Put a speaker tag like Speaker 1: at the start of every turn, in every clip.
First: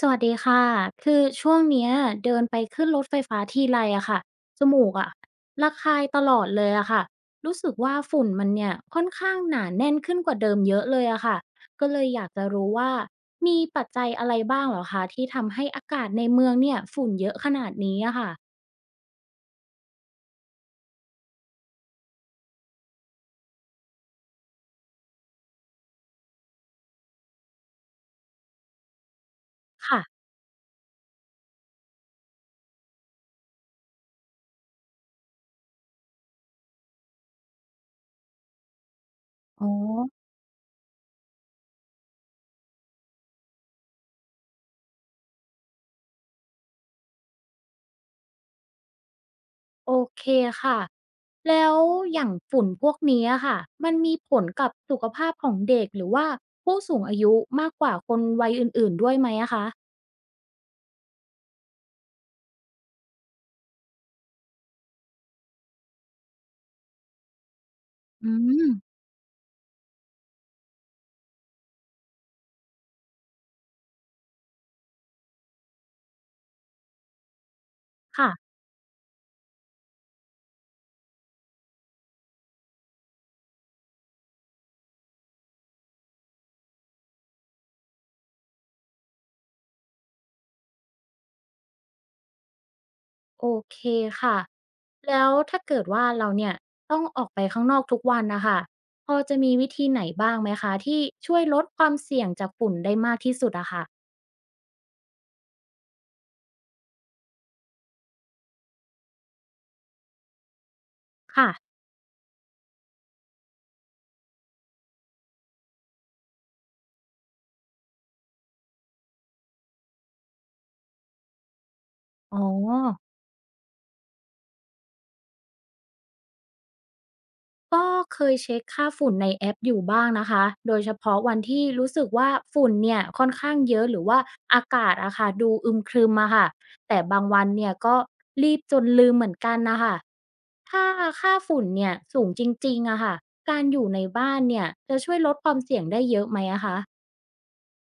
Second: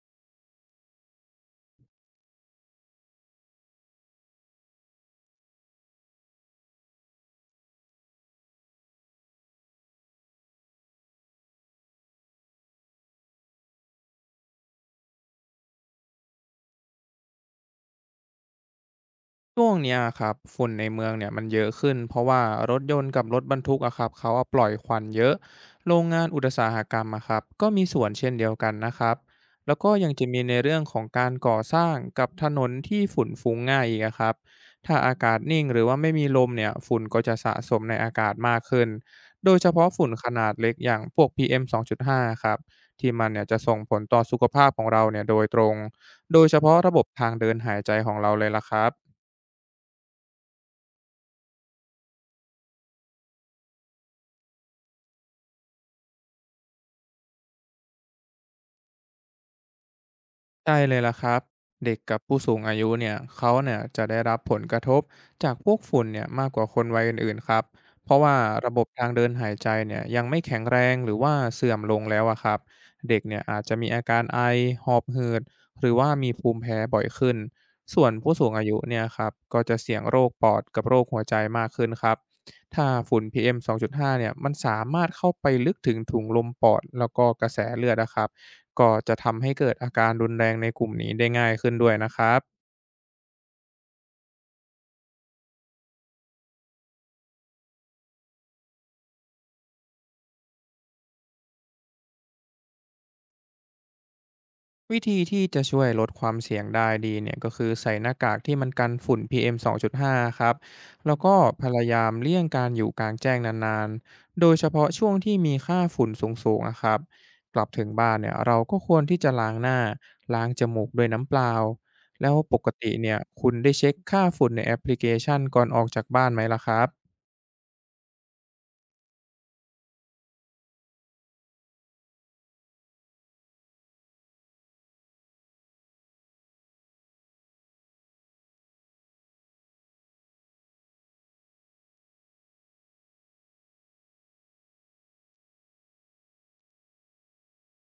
Speaker 1: สวัสดีค่ะ คือช่วงเนี้ยเดินไปขึ้นรถไฟฟ้าทีไรอะค่ะจมูกอะระคายตลอดเลยอะค่ะ รู้สึกว่าฝุ่นมันเนี่ยค่อนข้างหนาแน่นขึ้นกว่าเดิมเยอะเลยอะค่ะ ก็เลยอยากจะรู้ว่ามีปัจจัยอะไรบ้างเหรอคะที่ทำให้อากาศในเมืองเนี่ยฝุ่นเยอะขนาดนี้อะค่ะ
Speaker 2: ช่วงเนี้ยอะครับฝุ่นในเมืองเนี่ยมันเยอะขึ้นเพราะว่ารถยนต์กับรถบรรทุกอะครับเขาอะปล่อยควันเยอะโรงงานอุตสาหกรรมอะครับก็มีส่วนเช่นเดียวกันนะครับแล้วก็
Speaker 1: ค่ะ
Speaker 2: ยังจะมีในเรื่องของการก่อสร้างกับถนนที่ฝุ่นฟุ้งง่ายอีกอะครับถ้าอากาศนิ่งหรือว่าไม่มีลมเนี่ยฝุ่นก็จะสะสมในอากาศมากขึ้นโดย
Speaker 1: อ๋
Speaker 2: เฉ
Speaker 1: อ
Speaker 2: พาะฝุ่นขนาดเล็กอย่างพวก PM 2.5ครับที่มันเนี่ยจะส่งผลต่อสุขภาพของเราเนี่ยโดยตรงโดยเฉพาะระบบทางเดินหายใจของเราเลยล่ะครับ
Speaker 1: โอเคค่ะ แล้วอย่างฝุ่นพวกนี้อะค่ะ มันมีผลกับสุขภาพของเด็กหรือว่าผู้สูงอายุมากกว่าคนวัยอื่นๆด้วยไหมอะคะ
Speaker 2: ใช่เลยล่ะครับเด็กกับผู้สูงอายุเนี่ยเขาเนี่ยจะได้รับผลกระทบจากพวกฝุ่นเนี่ยมากกว่าคนวัยอื่นๆครับเพราะ
Speaker 1: อื
Speaker 2: ว่า
Speaker 1: ม
Speaker 2: ระบบทางเดินหายใจเนี่ยยังไม่แข็งแรงหรือว่าเสื่อมลงแล้วอะครับเด็กเนี่ยอาจจะมีอาการไอหอบหืดหรือว่ามีภูมิแพ้บ่อยขึ้นส่วน
Speaker 1: ค่ะ
Speaker 2: ผู้สูงอายุเนี่ยครับก็จะเสี่ยงโรคปอดกับโรคหัวใจมากขึ้นครับถ้าฝุ่น PM ้าเนี่ยมันสามารถเข้าไปลึกถึงถุงลมปอดแล้วก็กระแสเลือดนะครับ ก็จะทำให้เกิดอาการรุนแรงในกลุ่มนี้ได้ง่ายขึ้นด้วยนะครับ
Speaker 1: โอเคค่ะ แล้วถ้าเกิดว่าเราเนี่ยต้องออกไปข้างนอกทุกวันนะค่ะพอจะมีวิธีไหนบ้างไหมคะที่ช่วยลดความเสี่ยงจากฝุ่นได้มากที่สุดอะค่ะ
Speaker 2: วิธีที่จะช่วยลดความเสี่ยงได้ดีเนี่ยก็คือใส่หน้ากากที่มันกันฝุ่น PM 2.5ครับแล้วก็
Speaker 1: ค่ะ
Speaker 2: พยายามเลี่ยงการอยู่กลางแจ้งนานๆโดยเฉพาะช่วงที่มีค่าฝุ่นสูงๆนะครับกลับถึงบ้านเนี่ยเราก็ควรที่จะล้างหน้าล้างจมูกด้วยน้ำเปล่าแล้ว
Speaker 1: อ๋อ
Speaker 2: ปกติเนี่ยคุณได้เช็คค่าฝุ่นในแอปพลิเคชันก่อนออกจากบ้านไหมล่ะครับ
Speaker 1: ก็เคยเช็คค่าฝุ่นในแอปอยู่บ้างนะคะโดยเฉพาะวันที่รู้สึกว่าฝุ่นเนี่ยค่อนข้างเยอะหรือว่าอากาศอะค่ะดูอึมครึมอะค่ะแต่บางวันเนี่ยก็รีบจนลืมเหมือนกันนะคะถ้าค่าฝุ่นเนี่ยสูงจริงๆอะค่ะการอยู่ในบ้านเนี่ยจะช่วยลดความเสี่ยงได้เยอะไหมอะคะ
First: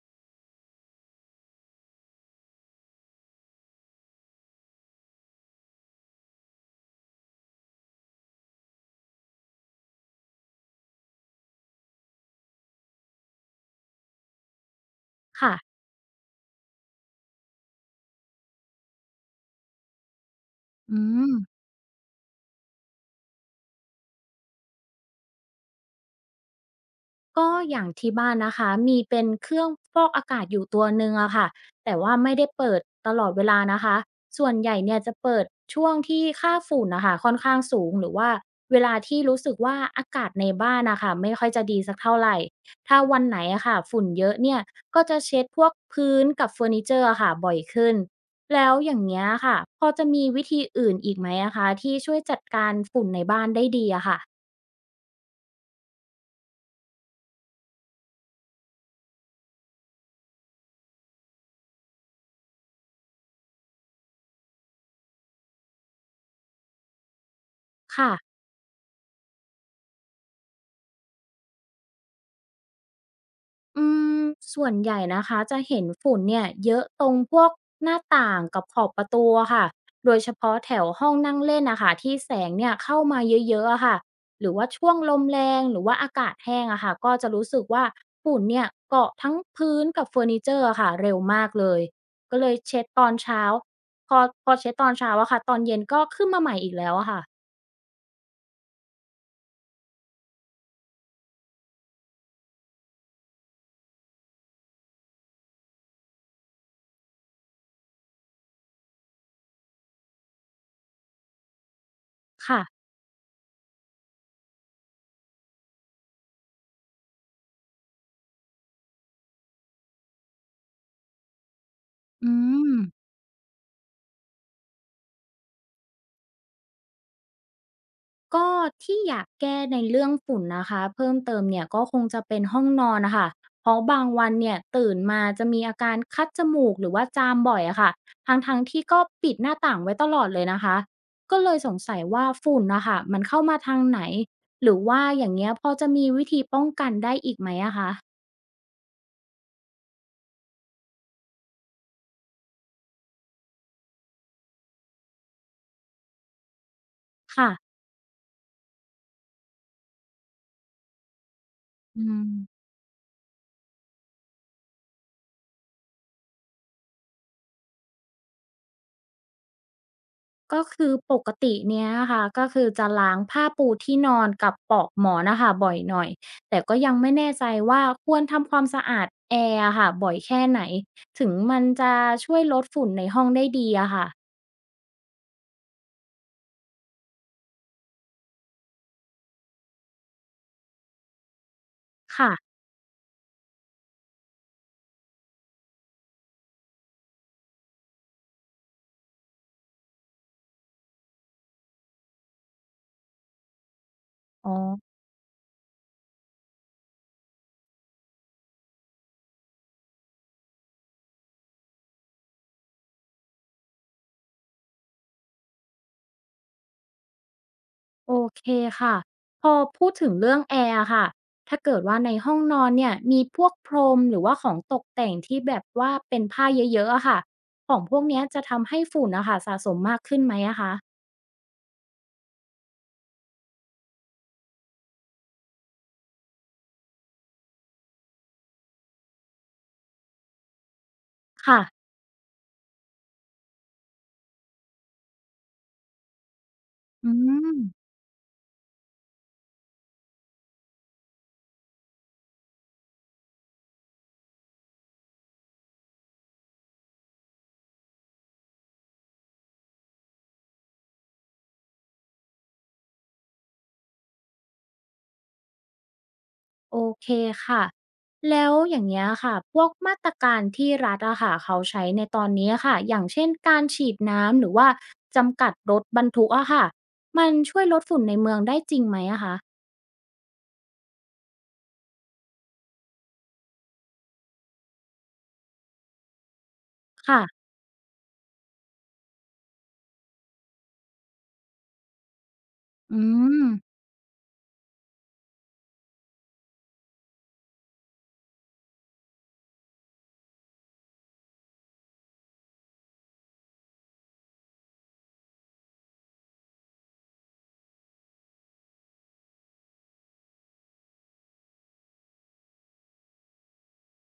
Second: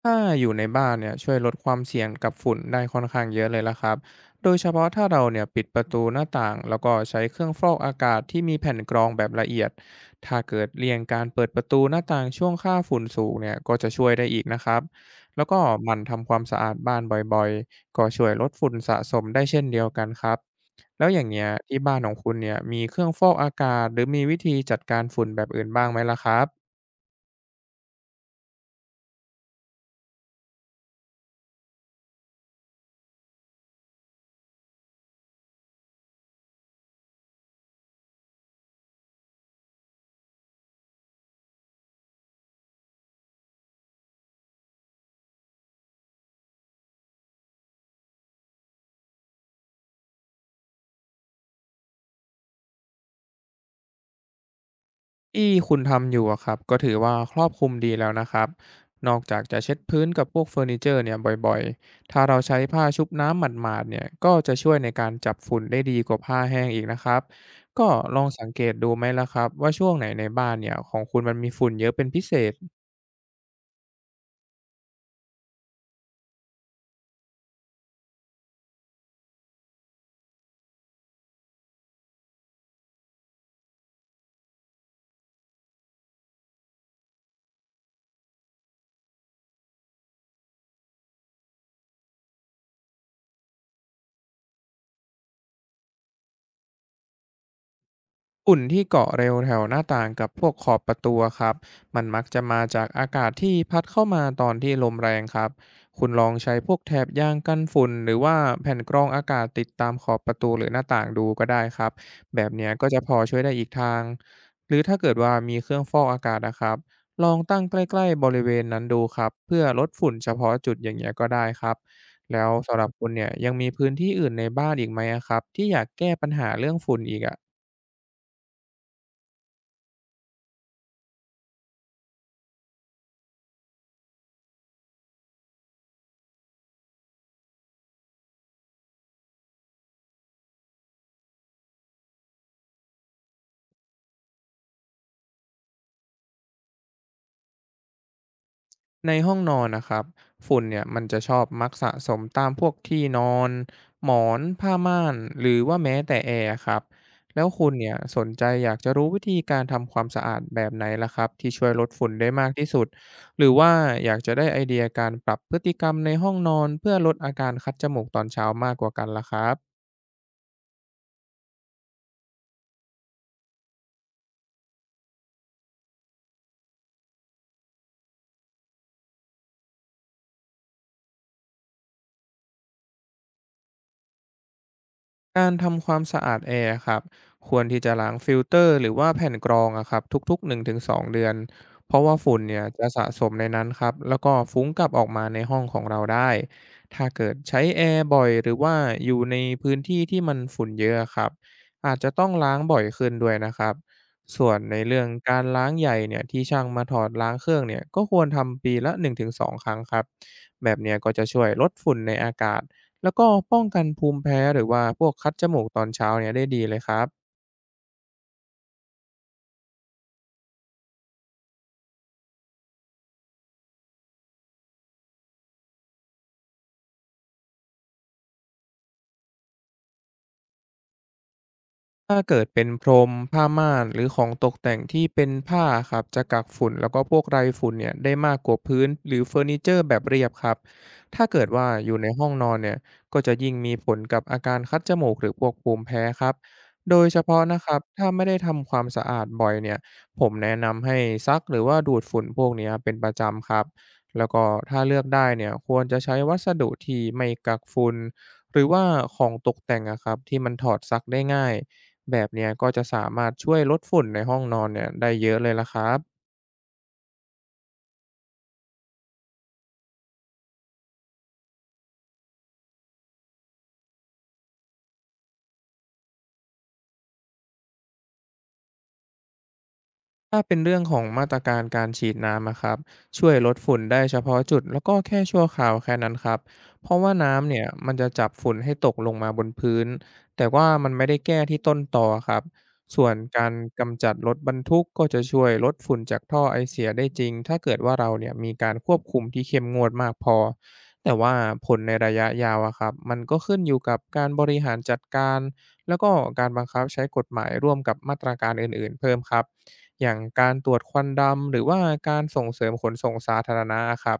Speaker 2: ถ้าอยู่ในบ้านเนี่ยช่วยลดความเสี่ยงกับฝุ่นได้ค่อนข้างเยอะเลยละครับโดยเฉพาะถ้าเราเนี่ยปิดประตูหน้าต่างแล้วก็ใช้เครื่องฟอกอากาศที่มีแผ่นกรองแบบละเอียดถ้าเกิดเลี่ยงการเปิดประตูหน้าต่างช่วงค่าฝุ่นสูงเนี่ยก็จะช่วยได้อีกนะครับแล้ว
Speaker 1: ค่ะ
Speaker 2: ก็หมันทำความสะอาดบ้านบ่อยๆก็ช่วยลดฝุ่นสะสมได้เช่นเดียวกันครับ
Speaker 1: อื
Speaker 2: แล้วอย่างเงี้ย
Speaker 1: ม
Speaker 2: ที่บ้านของคุณเนี่ยมีเครื่องฟอกอากาศหรือมีวิธีจัดการฝุ่นแบบอื่นบ้างไหมล่ะครับ
Speaker 1: ก็อย่างที่บ้านนะคะมีเป็นเครื่องฟอกอากาศอยู่ตัวหนึ่งอะค่ะแต่ว่าไม่ได้เปิดตลอดเวลานะคะส่วนใหญ่เนี่ยจะเปิดช่วงที่ค่าฝุ่นนะค่ะค่อนข้างสูงหรือว่าเวลาที่รู้สึกว่าอากาศในบ้านนะคะไม่ค่อยจะดีสักเท่าไหรถ้าวันไหนอะค่ะฝุ่นเยอะเนี่ยก็จะเช็ดพวกพื้นกับเฟอร์นิเจอร์อะค่ะบ่อยขึ้นแล้วอย่างเงี้ยค่ะพอจะมีวิธีอื่นอีกไหมอะคะที่ช่วยจัดการฝุ่นในบ้านได้ดีอะค่ะ
Speaker 2: ที่คุณทำอยู่อะครับก็ถือว่าครอบคลุมดีแล้วนะครับนอกจากจะเช็ดพื้นกับพวกเฟอร์นิเจอร์เนี่ยบ่อยๆถ้าเราใช้ผ้าชุบน้ำหมาดๆเนี่ยก็จะช่วยในการจับฝุ่นได้ดีกว่าผ้าแห้งอีกนะครับก็ลอง
Speaker 1: ค่ะ
Speaker 2: สังเกตดูไหมล่ะครับว่าช่วงไหนในบ้านเนี่ยของคุณมันมีฝุ่นเยอะเป็นพิเศษ
Speaker 1: อืมส่วนใหญ่นะคะจะเห็นฝุ่นเนี่ยเยอะตรงพวกหน้าต่างกับขอบประตูอะค่ะโดยเฉพาะแถวห้องนั่งเล่นอะค่ะที่แสงเนี่ยเข้ามาเยอะๆอะค่ะหรือว่าช่วงลมแรงหรือว่าอากาศแห้งอะค่ะก็จะรู้สึกว่าฝุ่นเนี่ยเกาะทั้งพื้นกับเฟอร์นิเจอร์อะค่ะเร็วมากเลยก็เลยเช็ดตอนเช้าพอพอเช็ดตอนเช้าอะค่ะตอนเย็นก็ขึ้นมาใหม่อีกแล้วอะค่ะ
Speaker 2: ฝุ่นที่เกาะเร็วแถวหน้าต่างกับพวกขอบประตูอะครับมันมักจะมาจากอากาศที่พัดเข้ามาตอนที่ลมแรงครับคุณลองใช้พวกแถบยางกันฝุ่นหรือว่าแผ่นกรองอากาศติดตามขอบประตูหรือหน้าต่างดูก็ได้ครับแบบ
Speaker 1: ค่ะ
Speaker 2: เนี้ยก็จะพอช่วยได้อีกทางหรือถ้าเกิดว่ามีเครื่องฟอกอากาศนะครับลองตั้งใกล้ๆบริเวณนั้นดูครับเพื่อลดฝุ่นเฉพาะจุดอย่างเงี้ยก็ได้ครับ
Speaker 1: อื
Speaker 2: แล้ว
Speaker 1: ม
Speaker 2: สำหรับคุณเนี่ยยังมีพื้นที่อื่นในบ้านอีกไหมอะครับที่อยากแก้ปัญหาเรื่องฝุ่นอีกอะ
Speaker 1: ก็ที่อยากแก้ในเรื่องฝุ่นนะคะเพิ่มเติมเนี่ยก็คงจะเป็นห้องนอนนะคะเพราะบางวันเนี่ยตื่นมาจะมีอาการคัดจมูกหรือว่าจามบ่อยอะค่ะทั้งๆทที่ก็ปิดหน้าต่างไว้ตลอดเลยนะคะก็เลยสงสัยว่าฝุ่นนะคะมันเข้ามาทางไหนหรือว่าอย่างเงี้ยพอจะมีวิธีป้องกันได้อีกไหมอะคะ
Speaker 2: ในห้องนอนนะครับฝุ่นเนี่ยมันจะชอบมักสะสมตามพวกที่นอนหมอนผ้าม่านหรือว่าแม้แต่แอร์ครับแล้ว
Speaker 1: ค่ะ
Speaker 2: คุณเนี่ยสนใจอยากจะรู้วิธีการทำความสะอาดแบบไหนล่ะครับที่ช่วยลด
Speaker 1: อื
Speaker 2: ฝุ่น
Speaker 1: ม
Speaker 2: ได้มากที่สุดหรือว่าอยากจะได้ไอเดียการปรับพฤติกรรมในห้องนอนเพื่อลดอาการคัดจมูกตอนเช้ามากกว่ากันล่ะครับ
Speaker 1: ก็คือปกติเนี้ยค่ะก็คือจะล้างผ้าปูที่นอนกับปลอกหมอนน่ะค่ะบ่อยหน่อยแต่ก็ยังไม่แน่ใจว่าควรทำความสะอาดแอร์อะค่ะบ่อยแค่ไหนถึงมันจะช่วยลดฝุ่นในห้องได้ดีอะค่ะ
Speaker 2: การทำความสะอาดแอร์ครับควรที่จะล้างฟิลเตอร์หรือว่าแผ่นกรองอะครับทุกๆ1-2เดือนเพราะว่าฝุ่น
Speaker 1: ค่ะ
Speaker 2: เนี่ยจะสะสมในนั้นครับแล้วก็ฟุ้งกลับออกมาในห้องของเราได้ถ้าเกิดใช้แอร์บ่อยหรือว่าอยู่ในพื้นที่ที่มันฝุ่นเยอะอครับอาจจะต้องล้างบ่อยขึ้นด้วยนะครับส่
Speaker 1: อ๋อ
Speaker 2: วนในเรื่องการล้างใหญ่เนี่ยที่ช่างมาถอดล้างเครื่องเนี่ยก็ควรทำปีละ1-2ครั้งครับแบบเนี้ยก็จะช่วยลดฝุ่นในอากาศ แล้วก็ป้องกันภูมิแพ้หรือว่าพวกคัดจมูกตอนเช้าเนี่ยได้ดีเลยครับ
Speaker 1: โอเคค่ะพอพูดถึงเรื่องแอร์อะค่ะถ้าเกิดว่าในห้องนอนเนี่ยมีพวกพรมหรือว่าของตกแต่งที่แบบว่าเป็นผ้าเยอะๆอะค่ะของพวกเนี้ยจะทำให้ฝุ่นน่ะค่ะสะสมมากขึ้นไหมอะคะ
Speaker 2: ถ้าเกิดเป็นพรมผ้าม่านหรือของตกแต่งที่เป็นผ้าครับจะกักฝุ่นแล้วก็พวกไรฝุ่นเนี่ยได้มากกว่าพื้นหรือเฟอร์นิเจอร์แบบเรียบครับถ้าเกิด
Speaker 1: ค่ะ
Speaker 2: ว่าอยู่ในห้องนอนเนี่ยก็จะยิ่งมีผลกับอาการคัดจมูกหรือพวกภูมิแพ้ครับโดย
Speaker 1: อื
Speaker 2: เฉพาะ
Speaker 1: ม
Speaker 2: นะครับถ้าไม่ได้ทำความสะอาดบ่อยเนี่ยผมแนะนำให้ซักหรือว่าดูดฝุ่นพวกเนี้ยเป็นประจำครับแล้วก็ถ้าเลือกได้เนี่ยควรจะใช้วัสดุที่ไม่กักฝุ่นหรือว่าของตกแต่งอะครับที่มันถอดซักได้ง่าย แบบเนี้ยก็จะสามารถช่วยลดฝุ่นในห้องนอนเนี่ยได้เยอะเลยล่ะครับ
Speaker 1: โอเคค่ะแล้วอย่างเงี้ยค่ะพวกมาตรการที่รัฐอะค่ะเขาใช้ในตอนนี้ค่ะอย่างเช่นการฉีดน้ำหรือว่าจำกัดรถบรรทุกอะค่ะมันช่วยลดฝุ่นในเมืองได้จริงไหมอะคะ
Speaker 2: ถ้าเป็นเรื่องของมาตรการการฉีดน้ำอะครับช่วยลดฝุ่นได้เฉพาะจุดแล้วก็แค่ชั่วคราวแค่นั้นครับเพราะว่า
Speaker 1: ค่ะ
Speaker 2: น้ำเนี่ยมันจะจับฝุ่นให้ตกลงมาบนพื้นแต่ว่ามันไม่ได้แก้ที่ต้นตอครับ
Speaker 1: อื
Speaker 2: ส่วน
Speaker 1: ม
Speaker 2: การกำจัดรถบรรทุกก็จะช่วยลดฝุ่นจากท่อไอเสียได้จริงถ้าเกิดว่าเราเนี่ยมีการควบคุมที่เข้มงวดมากพอแต่ว่าผลในระยะยาวอะครับมันก็ขึ้นอยู่กับการบริหารจัดการแล้วก็การบังคับใช้กฎหมายร่วมกับมาตรการอื่นๆเพิ่มครับ อย่างการตรวจควันดำหรือว่าการส่งเสริมขนส่งสาธารณะครับ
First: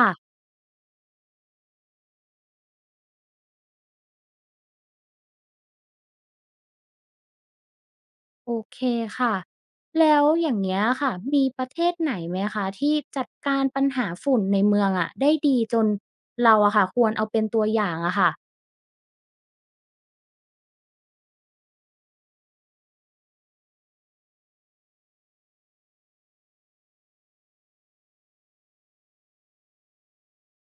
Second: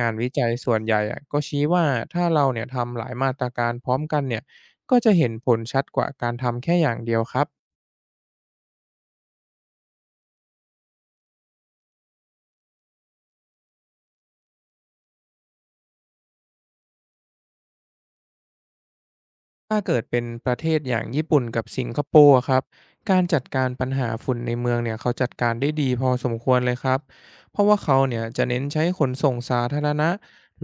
Speaker 2: งา
Speaker 1: ะ
Speaker 2: นวิจัยส่วนใหญ่อะก็ชี้ว่าถ้าเราเนี่ยทำหลายมาตรการพร้อมกันเนี่ยก็จะเห็นผลชัดกว่าการทำแค่อย่างเดียวครับ
Speaker 1: โอเคค่ะแล้วอย่างเงี้ยค่ะมีประเทศไหนไหมคะที่จัดการปัญหาฝุ่นในเมืองอะได้ดีจนเราอะค่ะควรเอาเป็นตัวอย่างอะค่ะ
Speaker 2: ถ้าเกิดเป็นประเทศอย่างญี่ปุ่นกับสิงคโปร์อะครับการจัดการปัญหาฝุ่นในเมืองเนี่ยเขาจัดการได้ดีพอสมควรเลยครับเพราะว่าเขาเนี่ยจะเน้นใช้ขนส่งสาธารณะ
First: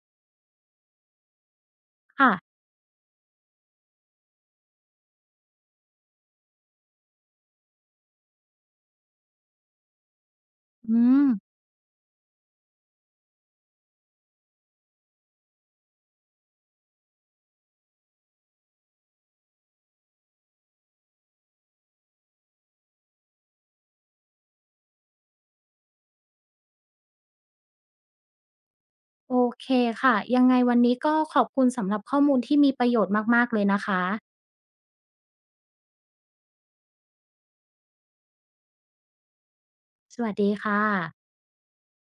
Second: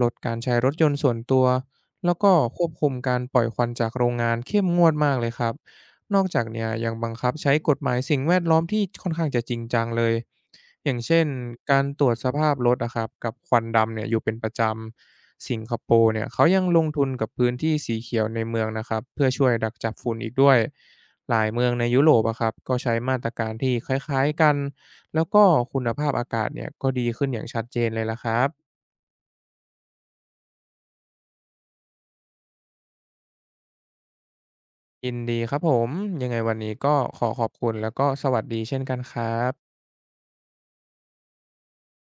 Speaker 2: ลดการใช้รถยนต์ส่วนตัวแล้ว
Speaker 1: ค่ะ
Speaker 2: ก็ควบคุมการปล่อยควันจากโรงงานเข้มงวดมากเลยครับ นอกจากเนี่ยยังบังคับใช้กฎหมายสิ่งแวดล้อมที่ค่อนข้างจะจริงจังเลยอย่าง
Speaker 1: อื
Speaker 2: เช่
Speaker 1: ม
Speaker 2: นการตรวจสภาพรถอะครับกับควันดำเนี่ยอยู่เป็นประจำสิงคโปร์เนี่ยเขายังลงทุนกับพื้นที่สีเขียวในเมืองนะครับเพื่อช่วยดักจับฝุ่นอีกด้วยหลายเมืองในยุโรปอะครับก็ใช้มาตรการที่คล้ายๆกันแล้วก็คุณภาพอากาศเนี่ยก็ดีขึ้นอย่างชัดเจนเลยละครับ
Speaker 1: โอเคค่ะยังไงวันนี้ก็ขอบคุณสำหรับข้อมูลที่มีประโยชน์มากๆเลยนะคะ
Speaker 2: ยินดีครับผมยังไงวันนี้ก็ขอขอบคุณแล้วก็สวัสดีเช่นกันครับ
Speaker 1: สวัสดีค่ะ